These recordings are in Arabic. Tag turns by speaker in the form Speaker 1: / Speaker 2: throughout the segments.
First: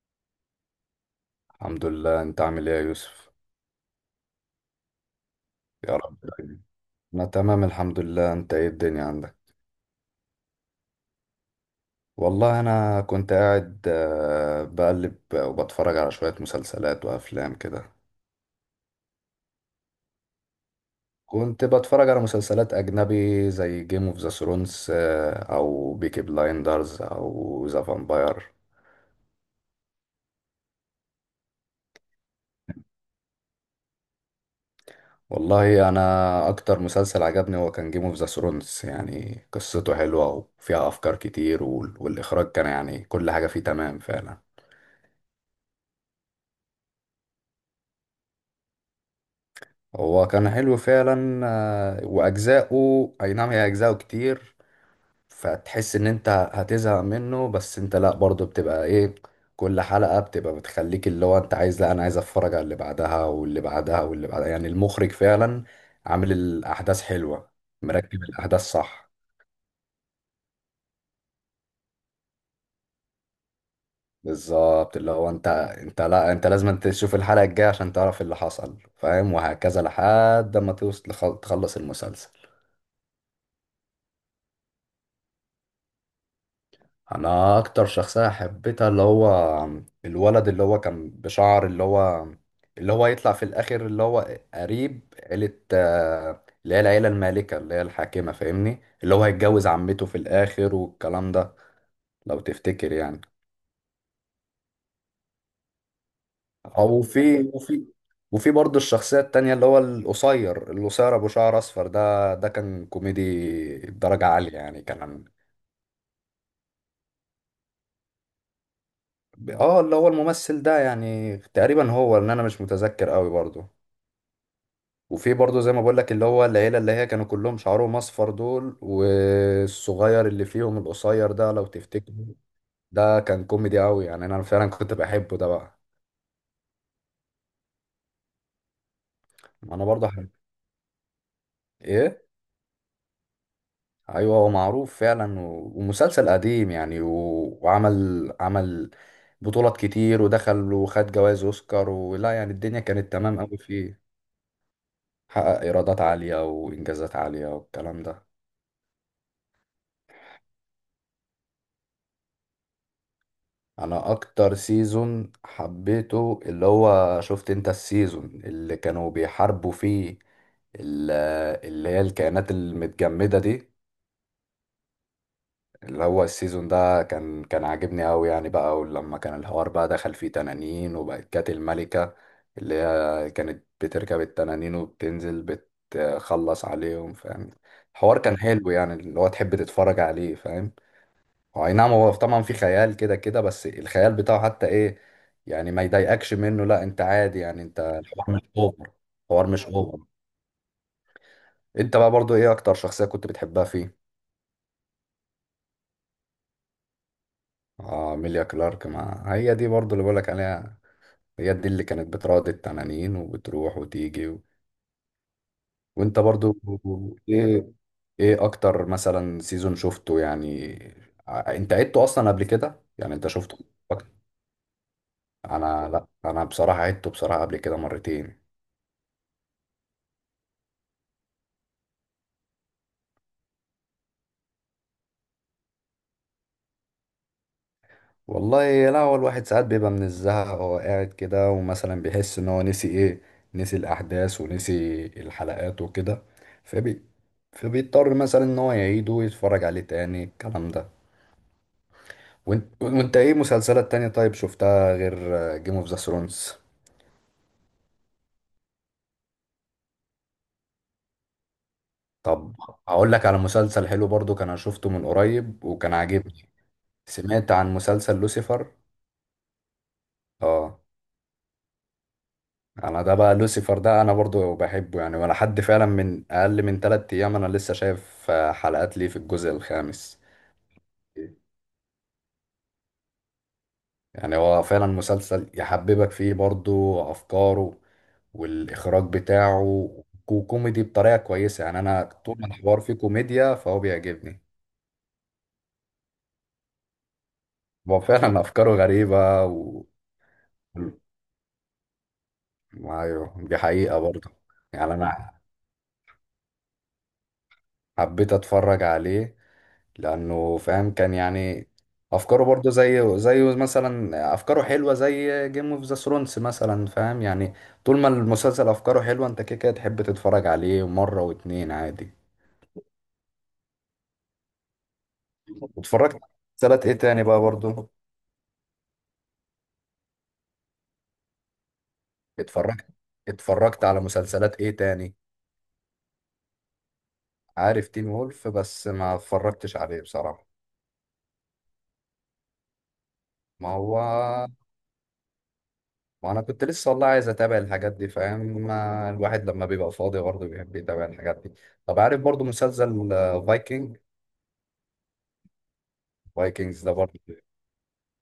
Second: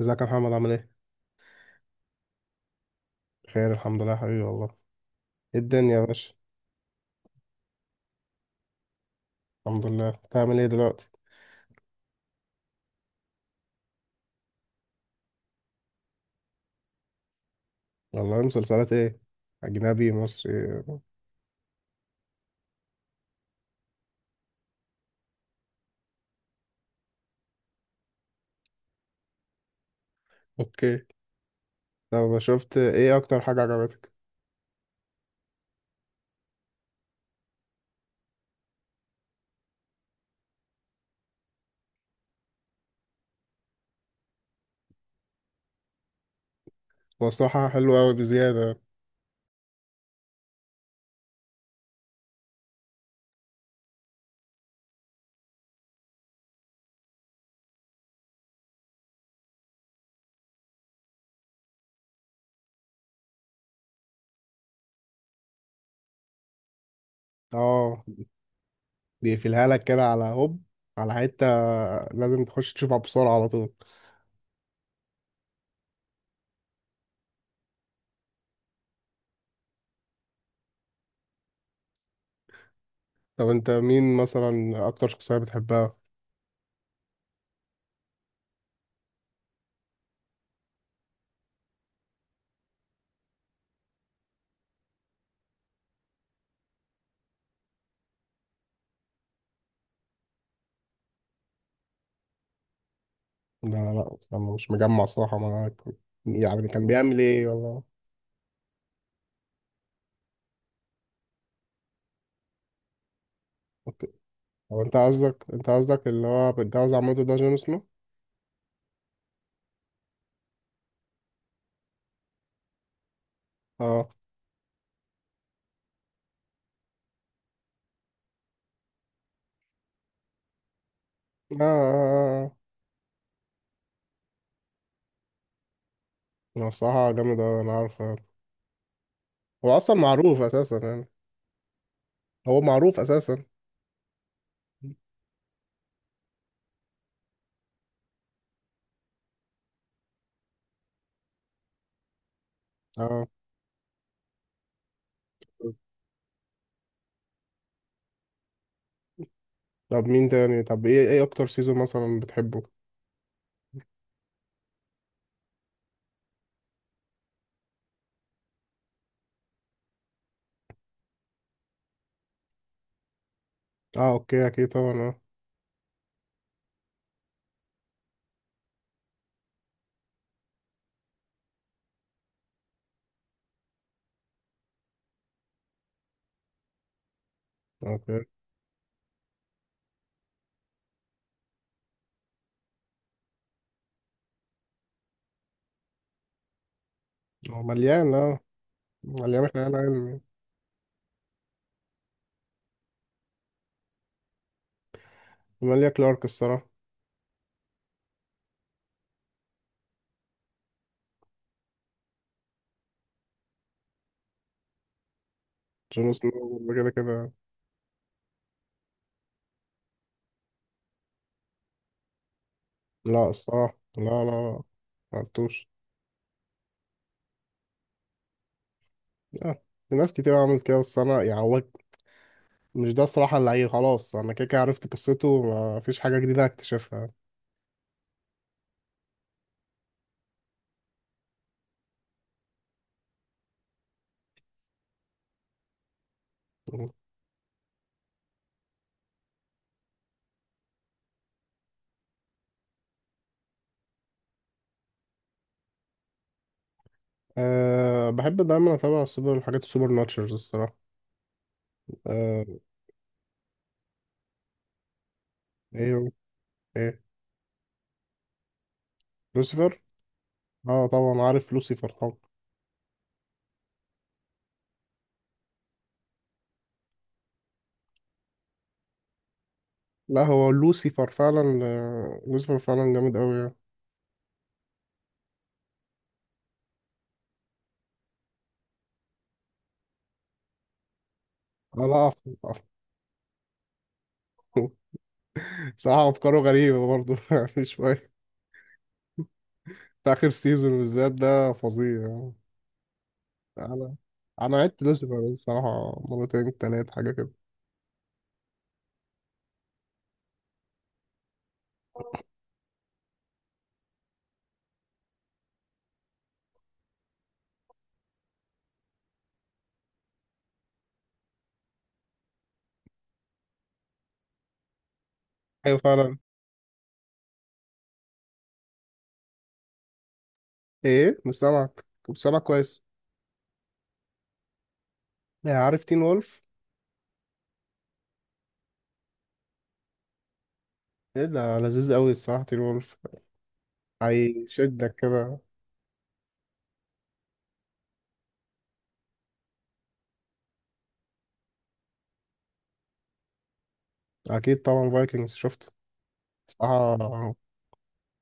Speaker 1: ازيك يا محمد عامل ايه؟
Speaker 2: الحمد لله، انت عامل ايه يا يوسف؟
Speaker 1: بخير الحمد لله يا حبيبي والله. ايه الدنيا
Speaker 2: يا
Speaker 1: يا
Speaker 2: رب
Speaker 1: باشا؟
Speaker 2: دايما. انا تمام الحمد لله. انت ايه الدنيا عندك؟
Speaker 1: الحمد لله. بتعمل ايه دلوقتي؟
Speaker 2: والله انا كنت قاعد، بقلب وبتفرج على شوية مسلسلات وافلام كده.
Speaker 1: والله مسلسلات ايه؟ اجنبي، مصري.
Speaker 2: كنت بتفرج على مسلسلات اجنبي زي جيم اوف ذا ثرونز او بيكي بلايندرز او ذا فامباير.
Speaker 1: اوكي. طب شفت ايه اكتر حاجة عجبتك؟
Speaker 2: والله انا اكتر مسلسل عجبني هو كان جيم اوف ذا ثرونز، يعني قصته حلوة وفيها افكار كتير، والاخراج كان يعني كل حاجة فيه تمام فعلا.
Speaker 1: هو الصراحة حلو اوي بزيادة.
Speaker 2: هو كان حلو فعلا واجزاؤه اي نعم، هي اجزاؤه كتير. فتحس ان انت هتزهق منه، بس انت لا، برضه بتبقى ايه، كل حلقة بتبقى بتخليك اللي هو انت عايز، لا انا عايز اتفرج على اللي بعدها واللي بعدها واللي بعدها. يعني المخرج فعلا عامل الاحداث حلوة،
Speaker 1: اه،
Speaker 2: مركب الاحداث، صح.
Speaker 1: بيقفلها لك كده على هوب، على حتة، لازم تخش تشوفها بسرعة على طول.
Speaker 2: بالظبط، اللي هو انت لا انت لازم انت تشوف الحلقة الجاية عشان تعرف اللي حصل فاهم، وهكذا لحد ما توصل تخلص المسلسل.
Speaker 1: طب انت مين مثلا اكتر شخصية بتحبها؟
Speaker 2: انا اكتر شخصيه حبيتها اللي هو الولد اللي هو كان بشعر، اللي هو اللي هو يطلع في الاخر، اللي هو قريب عيله اللي هي العيله المالكه اللي هي الحاكمه فاهمني، اللي هو هيتجوز عمته في الاخر والكلام ده، لو تفتكر يعني.
Speaker 1: لا، لا، لا، انا مش مجمع الصراحة معاك. يعني كان
Speaker 2: او
Speaker 1: بيعمل ايه
Speaker 2: في
Speaker 1: والله؟
Speaker 2: وفي برضه الشخصيه التانية اللي هو القصير القصير ابو شعر اصفر ده كان كوميدي
Speaker 1: اوكي،
Speaker 2: درجه عاليه
Speaker 1: هو
Speaker 2: يعني،
Speaker 1: انت
Speaker 2: كان
Speaker 1: قصدك انت قصدك اللي هو بيتجوز عمته ده جون سنو؟
Speaker 2: اه اللي هو الممثل ده يعني تقريبا، هو ان انا مش متذكر قوي برضه.
Speaker 1: اه،
Speaker 2: وفي برضه زي ما بقول لك اللي هو العيله اللي هي كانوا كلهم شعرهم اصفر دول، والصغير اللي فيهم القصير ده
Speaker 1: اه،
Speaker 2: لو تفتكر،
Speaker 1: آه، آه.
Speaker 2: ده كان كوميدي قوي يعني، انا فعلا كنت بحبه ده بقى.
Speaker 1: هو الصراحة جامد أوي، أنا عارف. هو
Speaker 2: انا
Speaker 1: أصلا
Speaker 2: برضه
Speaker 1: معروف أساسا يعني.
Speaker 2: ايه.
Speaker 1: هو معروف أساسا.
Speaker 2: ايوه هو معروف فعلا، و... ومسلسل قديم يعني، وعمل بطولات كتير ودخل وخد جوائز اوسكار ولا، يعني الدنيا كانت
Speaker 1: اه،
Speaker 2: تمام قوي فيه، حقق ايرادات عاليه وانجازات عاليه والكلام ده.
Speaker 1: طب مين تاني. طب إيه أكتر سيزون مثلا بتحبه؟
Speaker 2: انا اكتر سيزون حبيته اللي هو، شفت انت السيزون اللي كانوا بيحاربوا فيه، ال- اللي هي الكائنات المتجمدة دي،
Speaker 1: اه، أوكي، أكيد طبعا، اه،
Speaker 2: اللي هو السيزون ده كان عاجبني قوي يعني بقى، ولما كان الحوار بقى دخل فيه تنانين، وبقت كانت الملكة اللي هي كانت بتركب التنانين وبتنزل بتخلص عليهم فاهم. الحوار
Speaker 1: أوكي.
Speaker 2: كان حلو يعني، اللي هو تحب تتفرج عليه فاهم. هو اي نعم، هو طبعا في خيال كده كده، بس الخيال بتاعه حتى ايه يعني ما يضايقكش منه، لا انت عادي
Speaker 1: هو
Speaker 2: يعني، انت
Speaker 1: مليان
Speaker 2: الحوار
Speaker 1: اه
Speaker 2: مش اوفر، الحوار
Speaker 1: مليان
Speaker 2: مش
Speaker 1: خيال
Speaker 2: اوفر.
Speaker 1: علمي.
Speaker 2: انت بقى برضو ايه اكتر شخصية كنت بتحبها فيه؟
Speaker 1: ماليا كلارك الصراحة.
Speaker 2: اه ميليا كلارك، ما هي دي برضو اللي بقولك عليها، هي دي اللي كانت بتراضي التنانين وبتروح وتيجي
Speaker 1: جون
Speaker 2: وانت برضو،
Speaker 1: سنو كده كده.
Speaker 2: ايه ايه اكتر مثلا سيزون شفته يعني، انت عدته اصلا قبل كده، يعني انت
Speaker 1: لا
Speaker 2: شفته
Speaker 1: الصراحة، لا،
Speaker 2: أكتر؟
Speaker 1: لا، لا. معرفتوش.
Speaker 2: انا، لا انا بصراحة عدته بصراحة قبل كده مرتين.
Speaker 1: لا، في ناس كتير عملت كده، بس أنا يعني هو مش ده الصراحة، اللي هي خلاص أنا كده كده عرفت قصته. مفيش حاجة جديدة هكتشفها.
Speaker 2: والله لا، هو الواحد ساعات بيبقى من الزهق هو قاعد كده، ومثلا بيحس ان هو نسي ايه، نسي الاحداث ونسي الحلقات وكده، فبي فبيضطر مثلا ان هو يعيده ويتفرج عليه تاني الكلام ده. وانت ايه مسلسلات تانية طيب شفتها غير جيم اوف ذا ثرونز؟
Speaker 1: أه، بحب دايما اتابع الحاجات السوبر ناتشرز الصراحه.
Speaker 2: طب
Speaker 1: أه.
Speaker 2: اقول لك على مسلسل حلو برضو كان، أنا شفته من قريب
Speaker 1: ايه
Speaker 2: وكان
Speaker 1: هو؟
Speaker 2: عاجبني.
Speaker 1: ايه؟
Speaker 2: سمعت عن مسلسل لوسيفر؟
Speaker 1: لوسيفر.
Speaker 2: اه،
Speaker 1: اه، طبعا عارف لوسيفر طبعا.
Speaker 2: انا ده بقى لوسيفر، ده انا برضو بحبه يعني، ولا حد فعلا من اقل من تلات ايام انا لسه شايف حلقات ليه في الجزء الخامس.
Speaker 1: لا، هو لوسيفر فعلا جامد قوي يعني.
Speaker 2: يعني هو فعلا مسلسل يحببك فيه برضو افكاره والاخراج بتاعه، وكوميدي بطريقة كويسة، يعني
Speaker 1: اه، لا،
Speaker 2: انا
Speaker 1: عفو،
Speaker 2: طول ما
Speaker 1: عفو.
Speaker 2: الحوار فيه كوميديا فهو بيعجبني.
Speaker 1: صراحه افكاره غريبه برضو، يعني
Speaker 2: هو
Speaker 1: شويه.
Speaker 2: فعلا افكاره غريبة
Speaker 1: في اخر سيزون بالذات ده فظيع يعني.
Speaker 2: ايوه، دي
Speaker 1: انا
Speaker 2: حقيقة برضو.
Speaker 1: انا عدت
Speaker 2: يعني
Speaker 1: لوسيفر
Speaker 2: انا
Speaker 1: الصراحه مرتين، تلات حاجه كده.
Speaker 2: حبيت اتفرج عليه لانه فاهم كان يعني افكاره برضه زي زي مثلا افكاره حلوه زي جيم اوف ذا ثرونز مثلا فاهم يعني. طول ما المسلسل افكاره حلوه، انت كده كده تحب تتفرج عليه مره واتنين عادي.
Speaker 1: ايوه
Speaker 2: واتفرجت
Speaker 1: فعلا.
Speaker 2: على مسلسلات ايه تاني بقى برضه،
Speaker 1: ايه؟ مش سامعك كويس.
Speaker 2: اتفرجت اتفرجت على مسلسلات ايه تاني؟
Speaker 1: آه، عارف تين وولف.
Speaker 2: عارف تين وولف، بس ما اتفرجتش عليه بصراحه.
Speaker 1: ايه ده لذيذ قوي الصراحه، تين وولف،
Speaker 2: ما هو،
Speaker 1: هيشدك كده.
Speaker 2: ما انا كنت لسه والله عايز اتابع الحاجات دي فاهم، ما الواحد لما بيبقى فاضي برضه بيحب يتابع الحاجات دي. طب عارف برضه مسلسل فايكنج؟
Speaker 1: اكيد طبعا فايكنجز شفت،
Speaker 2: فايكنجز ده برضه
Speaker 1: صراحه.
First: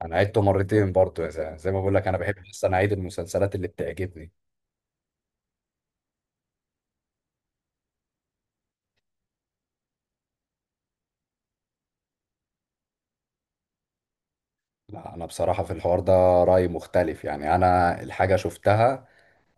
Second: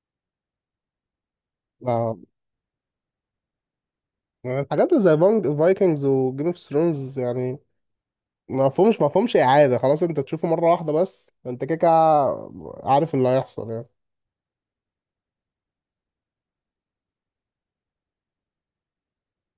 Speaker 2: انا عدته مرتين برضه يا زلمه، زي ما بقول لك انا
Speaker 1: آه،
Speaker 2: بحب اصلا اعيد المسلسلات اللي بتعجبني.
Speaker 1: الحاجات زي بانج فايكنجز وجيم اوف ثرونز يعني. ما فهمش اعاده، خلاص انت تشوفه مره واحده بس، انت كده كده عارف اللي هيحصل يعني.
Speaker 2: لا انا بصراحه في الحوار ده رايي مختلف يعني، انا الحاجه شفتها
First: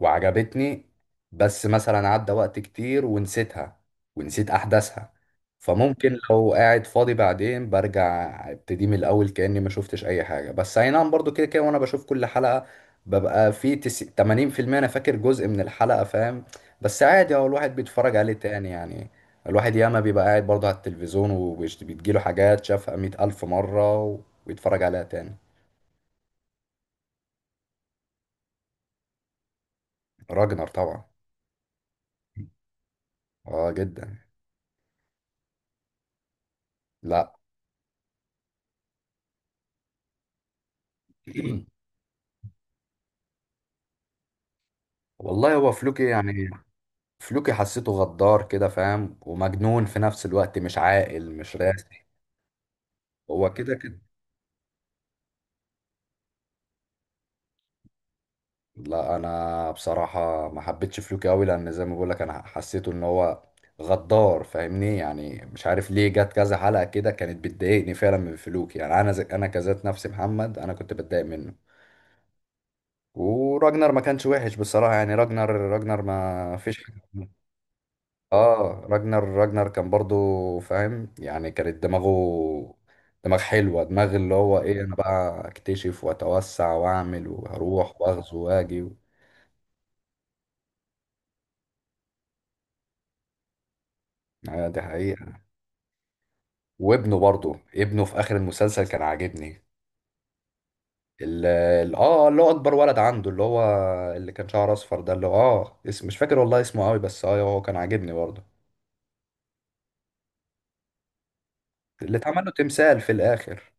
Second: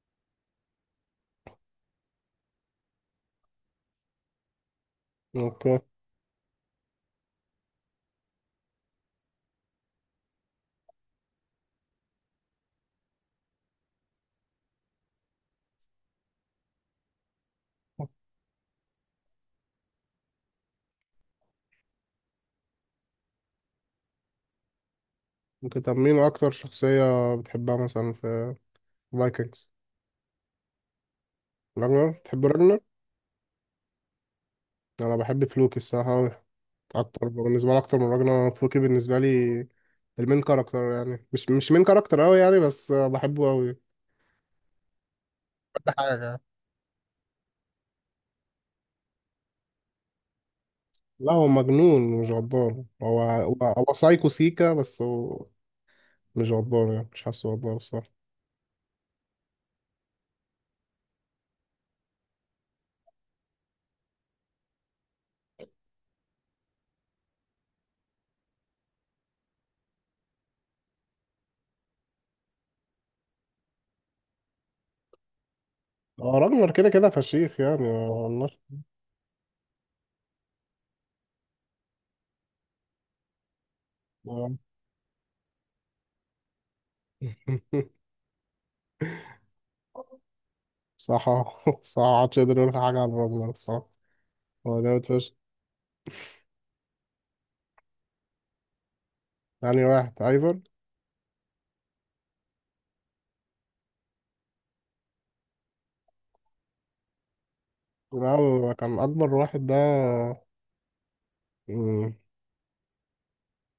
Speaker 2: وعجبتني، بس مثلا عدى وقت كتير ونسيتها ونسيت أحداثها،
Speaker 1: اوكي.
Speaker 2: فممكن لو قاعد فاضي بعدين برجع ابتدي من الأول كأني ما شفتش أي حاجة. بس أي نعم، برضو كده كده، وأنا بشوف كل حلقة ببقى في 80% أنا فاكر جزء من الحلقة فاهم. بس عادي هو الواحد بيتفرج عليه تاني يعني، الواحد ياما بيبقى قاعد برضه على التلفزيون وبيجيله حاجات شافها مئة ألف مرة، ويتفرج عليها تاني.
Speaker 1: ممكن طب مين اكتر شخصيه بتحبها مثلا في فايكنجز؟
Speaker 2: راجنر طبعا.
Speaker 1: راجنر، بتحب راجنر.
Speaker 2: اه جدا.
Speaker 1: انا بحب فلوكي الصراحه أوي. اكتر
Speaker 2: لا.
Speaker 1: بالنسبه لي، اكتر من راجنر، فلوكي بالنسبه لي. المين كاركتر يعني، مش مين كاركتر قوي يعني، بس بحبه قوي
Speaker 2: والله هو
Speaker 1: كل
Speaker 2: فلوكي
Speaker 1: حاجه.
Speaker 2: يعني، فلوكي حسيته غدار كده فاهم، ومجنون في نفس الوقت، مش
Speaker 1: لا،
Speaker 2: عاقل
Speaker 1: هو
Speaker 2: مش
Speaker 1: مجنون
Speaker 2: راسي.
Speaker 1: مش غدار، هو
Speaker 2: هو
Speaker 1: هو
Speaker 2: كده
Speaker 1: هو
Speaker 2: كده.
Speaker 1: سايكو سيكا، بس هو مش غدار يعني، مش حاسه غدار الصراحة.
Speaker 2: لا انا بصراحة ما حبيتش فلوكي قوي، لان زي ما بقول لك انا حسيته ان هو غدار فاهمني، يعني مش عارف ليه، جت كذا حلقة كده كانت بتضايقني فعلا من فلوكي يعني، انا زي انا كذات نفسي محمد انا كنت بتضايق منه. وراجنر ما كانش وحش بصراحة يعني، راجنر
Speaker 1: هو
Speaker 2: ما
Speaker 1: راجنر
Speaker 2: فيش
Speaker 1: كده كده
Speaker 2: حاجة.
Speaker 1: فشيخ يعني، ما قلناش.
Speaker 2: اه راجنر كان برضو فاهم يعني، كانت دماغه، دماغ حلوة، دماغ اللي
Speaker 1: ما-
Speaker 2: هو ايه، انا بقى اكتشف واتوسع واعمل وهروح واغزو واجي
Speaker 1: صح، صح، محدش يقدر يقول حاجة عن راجنر الصراحة.
Speaker 2: آه،
Speaker 1: هو
Speaker 2: دي
Speaker 1: جامد فشخ.
Speaker 2: حقيقة. وابنه برضو، ابنه في اخر المسلسل كان عاجبني،
Speaker 1: يعني واحد ايفر؟
Speaker 2: اه اللي هو اكبر ولد عنده، اللي هو اللي كان شعره اصفر ده، اللي هو اه اسم مش فاكر والله اسمه قوي بس، اه هو كان عاجبني
Speaker 1: لا،
Speaker 2: برضو،
Speaker 1: هو كان أكبر واحد ده. مم.
Speaker 2: اللي اتعمل له تمثال في الاخر.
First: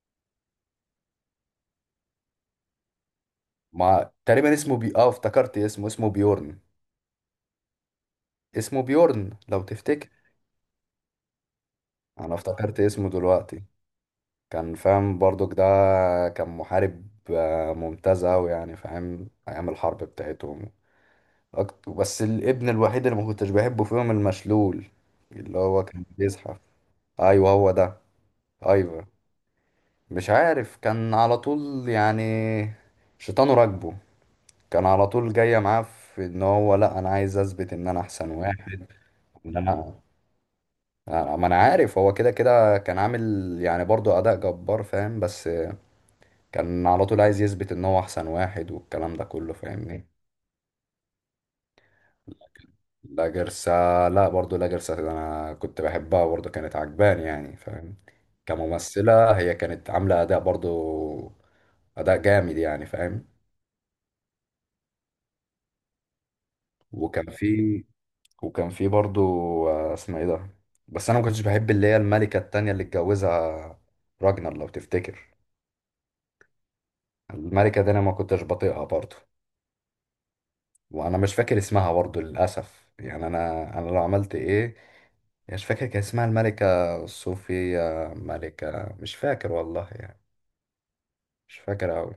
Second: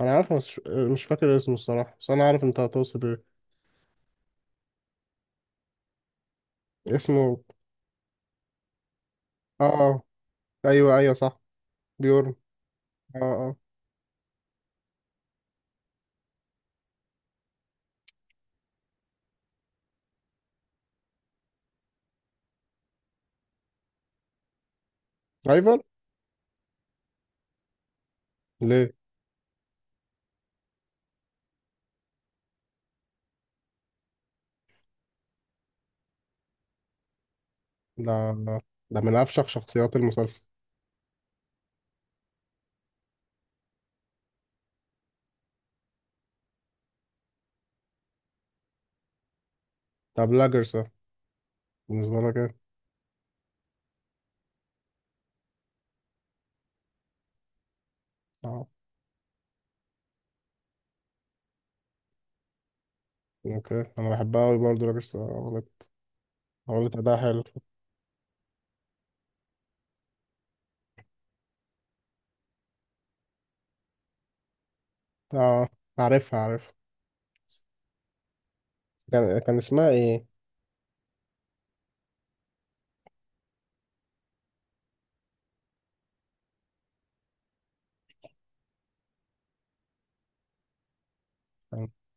Speaker 1: أنا عارف بس مش فاكر اسمه الصراحة، بس أنا عارف أنت هتقصد إيه.
Speaker 2: ما تقريبا اسمه بي اه افتكرت اسمه بيورن،
Speaker 1: اسمه؟
Speaker 2: اسمه بيورن لو
Speaker 1: آه، آه.
Speaker 2: تفتكر.
Speaker 1: أيوه، أيوه، صح.
Speaker 2: انا
Speaker 1: بيورن.
Speaker 2: افتكرت اسمه
Speaker 1: آه.
Speaker 2: دلوقتي، كان فاهم برضك ده، كان محارب ممتاز اوي يعني فاهم، ايام الحرب بتاعتهم. بس الابن الوحيد اللي ما كنتش بحبه فيهم المشلول،
Speaker 1: آه،
Speaker 2: اللي
Speaker 1: ايفر؟
Speaker 2: هو كان بيزحف. ايوه هو ده.
Speaker 1: ليه؟
Speaker 2: ايوه، مش عارف، كان على طول يعني شيطانه راكبه، كان على طول جايه معاه في ان هو لا انا عايز اثبت ان انا
Speaker 1: ده
Speaker 2: احسن واحد،
Speaker 1: ده من أفشخ
Speaker 2: وان
Speaker 1: شخصيات
Speaker 2: انا
Speaker 1: المسلسل.
Speaker 2: ما انا عارف، هو كده كده كان عامل يعني برضو اداء جبار فاهم، بس كان على طول عايز يثبت ان هو احسن واحد والكلام ده كله فاهمني.
Speaker 1: طب لاجرسا، بالنسبة لك ايه؟
Speaker 2: لا جرسة، لا برضو لا جرسة ده انا كنت بحبها برضو، كانت عجباني يعني فاهم،
Speaker 1: اه،
Speaker 2: كممثلة هي كانت عاملة اداء برضو، اداء جامد يعني فاهم.
Speaker 1: اوكي، انا بحبها اوي برضه لاجرسا. عملت اداء
Speaker 2: وكان
Speaker 1: حلو.
Speaker 2: في وكان في برضو اسمها ايه ده، بس انا ما كنتش بحب اللي هي الملكة التانية اللي اتجوزها راجنر لو تفتكر،
Speaker 1: اه، عارفها عارفها.
Speaker 2: الملكة دي انا ما كنتش بطيقها برضو.
Speaker 1: كان اسمها ايه؟
Speaker 2: وانا مش فاكر اسمها برضو للاسف يعني، انا لو عملت ايه، مش فاكر، كان اسمها الملكة صوفيا ملكة، مش فاكر والله يعني، مش
Speaker 1: كان
Speaker 2: فاكر أوي.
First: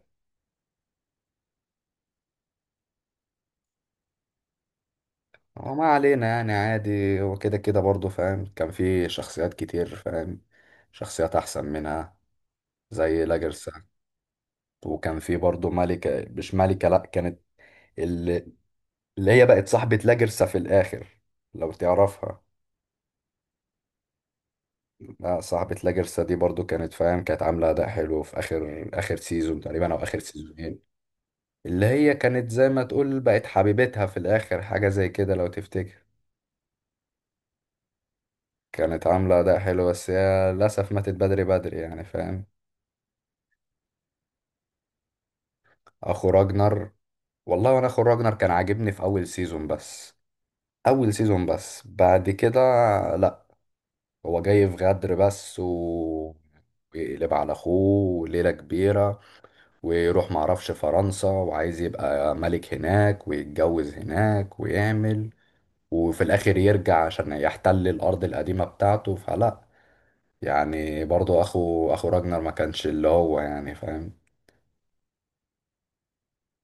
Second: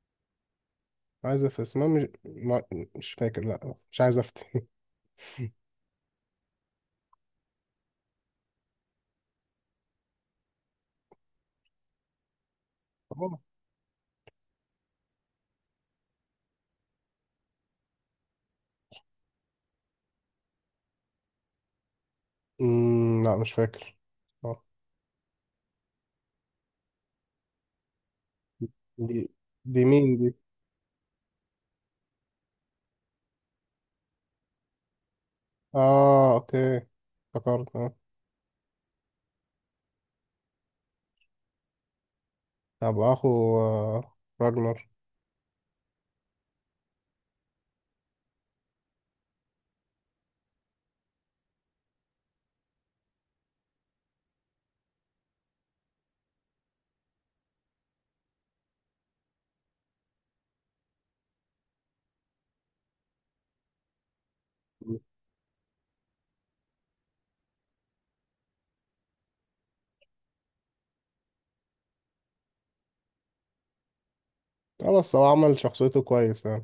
Speaker 1: عايز في اسمها مش ما. مش فاكر، لا مش عايز افتي.
Speaker 2: هو ما علينا يعني عادي، هو كده كده برضه فاهم، كان في شخصيات كتير فاهم، شخصيات أحسن منها زي
Speaker 1: أوه.
Speaker 2: لاجرسا. وكان في برضه ملكة مش ملكة لأ، كانت اللي, اللي هي بقت صاحبة لاجرسا في الآخر لو تعرفها.
Speaker 1: لا مش فاكر. اه.
Speaker 2: لا، صاحبة لاجرسا دي برضه كانت فاهم، كانت عاملة أداء حلو في آخر آخر
Speaker 1: دي
Speaker 2: سيزون
Speaker 1: دي
Speaker 2: تقريبا أو
Speaker 1: مين
Speaker 2: آخر
Speaker 1: دي؟
Speaker 2: سيزونين، اللي هي كانت زي ما تقول بقت حبيبتها في الآخر، حاجة زي كده لو تفتكر.
Speaker 1: اه، اوكي افتكرت، اه.
Speaker 2: كانت عاملة أداء حلو، بس هي للأسف ماتت بدري بدري يعني فاهم.
Speaker 1: طب اخو راجنر.
Speaker 2: أخو راجنر، والله وأنا أخو راجنر كان عاجبني في أول سيزون بس، أول سيزون بس بعد كده لأ. هو جاي في غدر بس، و ويقلب على أخوه ليلة كبيرة، ويروح معرفش فرنسا وعايز يبقى ملك هناك ويتجوز هناك ويعمل، وفي الاخر يرجع عشان يحتل الارض القديمة بتاعته، فلا. يعني برضو اخو راجنر ما كانش اللي هو يعني فاهم.
Speaker 1: اه، بس هو عمل شخصيته كويس يعني.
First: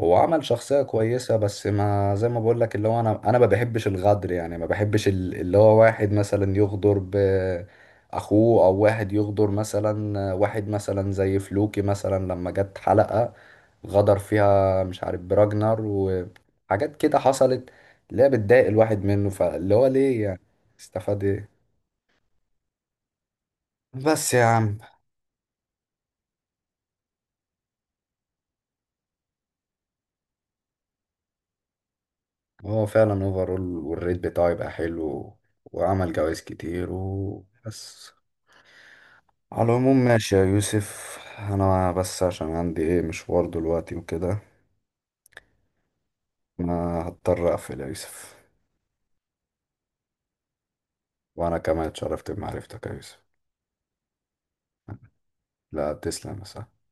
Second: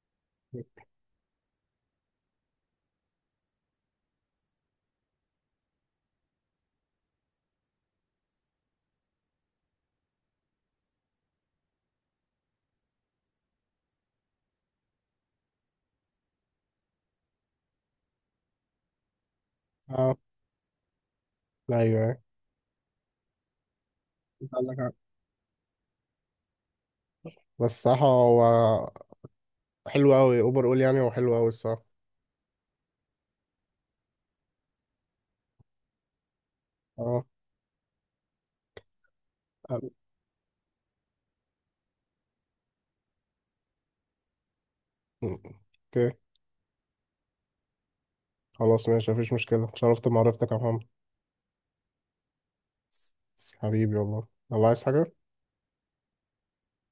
Speaker 2: هو عمل شخصية كويسة، بس ما زي ما بقول لك اللي هو، انا ما بحبش الغدر يعني، ما بحبش اللي هو واحد مثلا يغدر ب اخوه، او واحد يغدر مثلا واحد مثلا زي فلوكي مثلا، لما جت حلقة غدر فيها مش عارف براجنر وحاجات كده حصلت، اللي هي بتضايق الواحد منه، فاللي هو
Speaker 1: اه،
Speaker 2: ليه يعني استفاد ايه.
Speaker 1: ايوه،
Speaker 2: بس يا
Speaker 1: انت
Speaker 2: عم،
Speaker 1: عندك، بس الصراحة هو حلو أوي أوبر أول، يعني هو حلو أوي الصراحة.
Speaker 2: هو فعلا اوفرول والريت بتاعه يبقى حلو، وعمل جوايز كتير
Speaker 1: أه،
Speaker 2: وبس. على العموم ماشي يا يوسف، انا بس عشان عندي ايه مشوار دلوقتي وكده،
Speaker 1: أوكي،
Speaker 2: انا هضطر اقفل يا يوسف.
Speaker 1: خلاص، ماشي، مفيش مشكلة. اتشرفت بمعرفتك يا محمد.
Speaker 2: وانا كمان اتشرفت بمعرفتك يا يوسف.
Speaker 1: حبيبي والله. الله، عايز حاجة؟
Speaker 2: لا، تسلم يا صاحبي.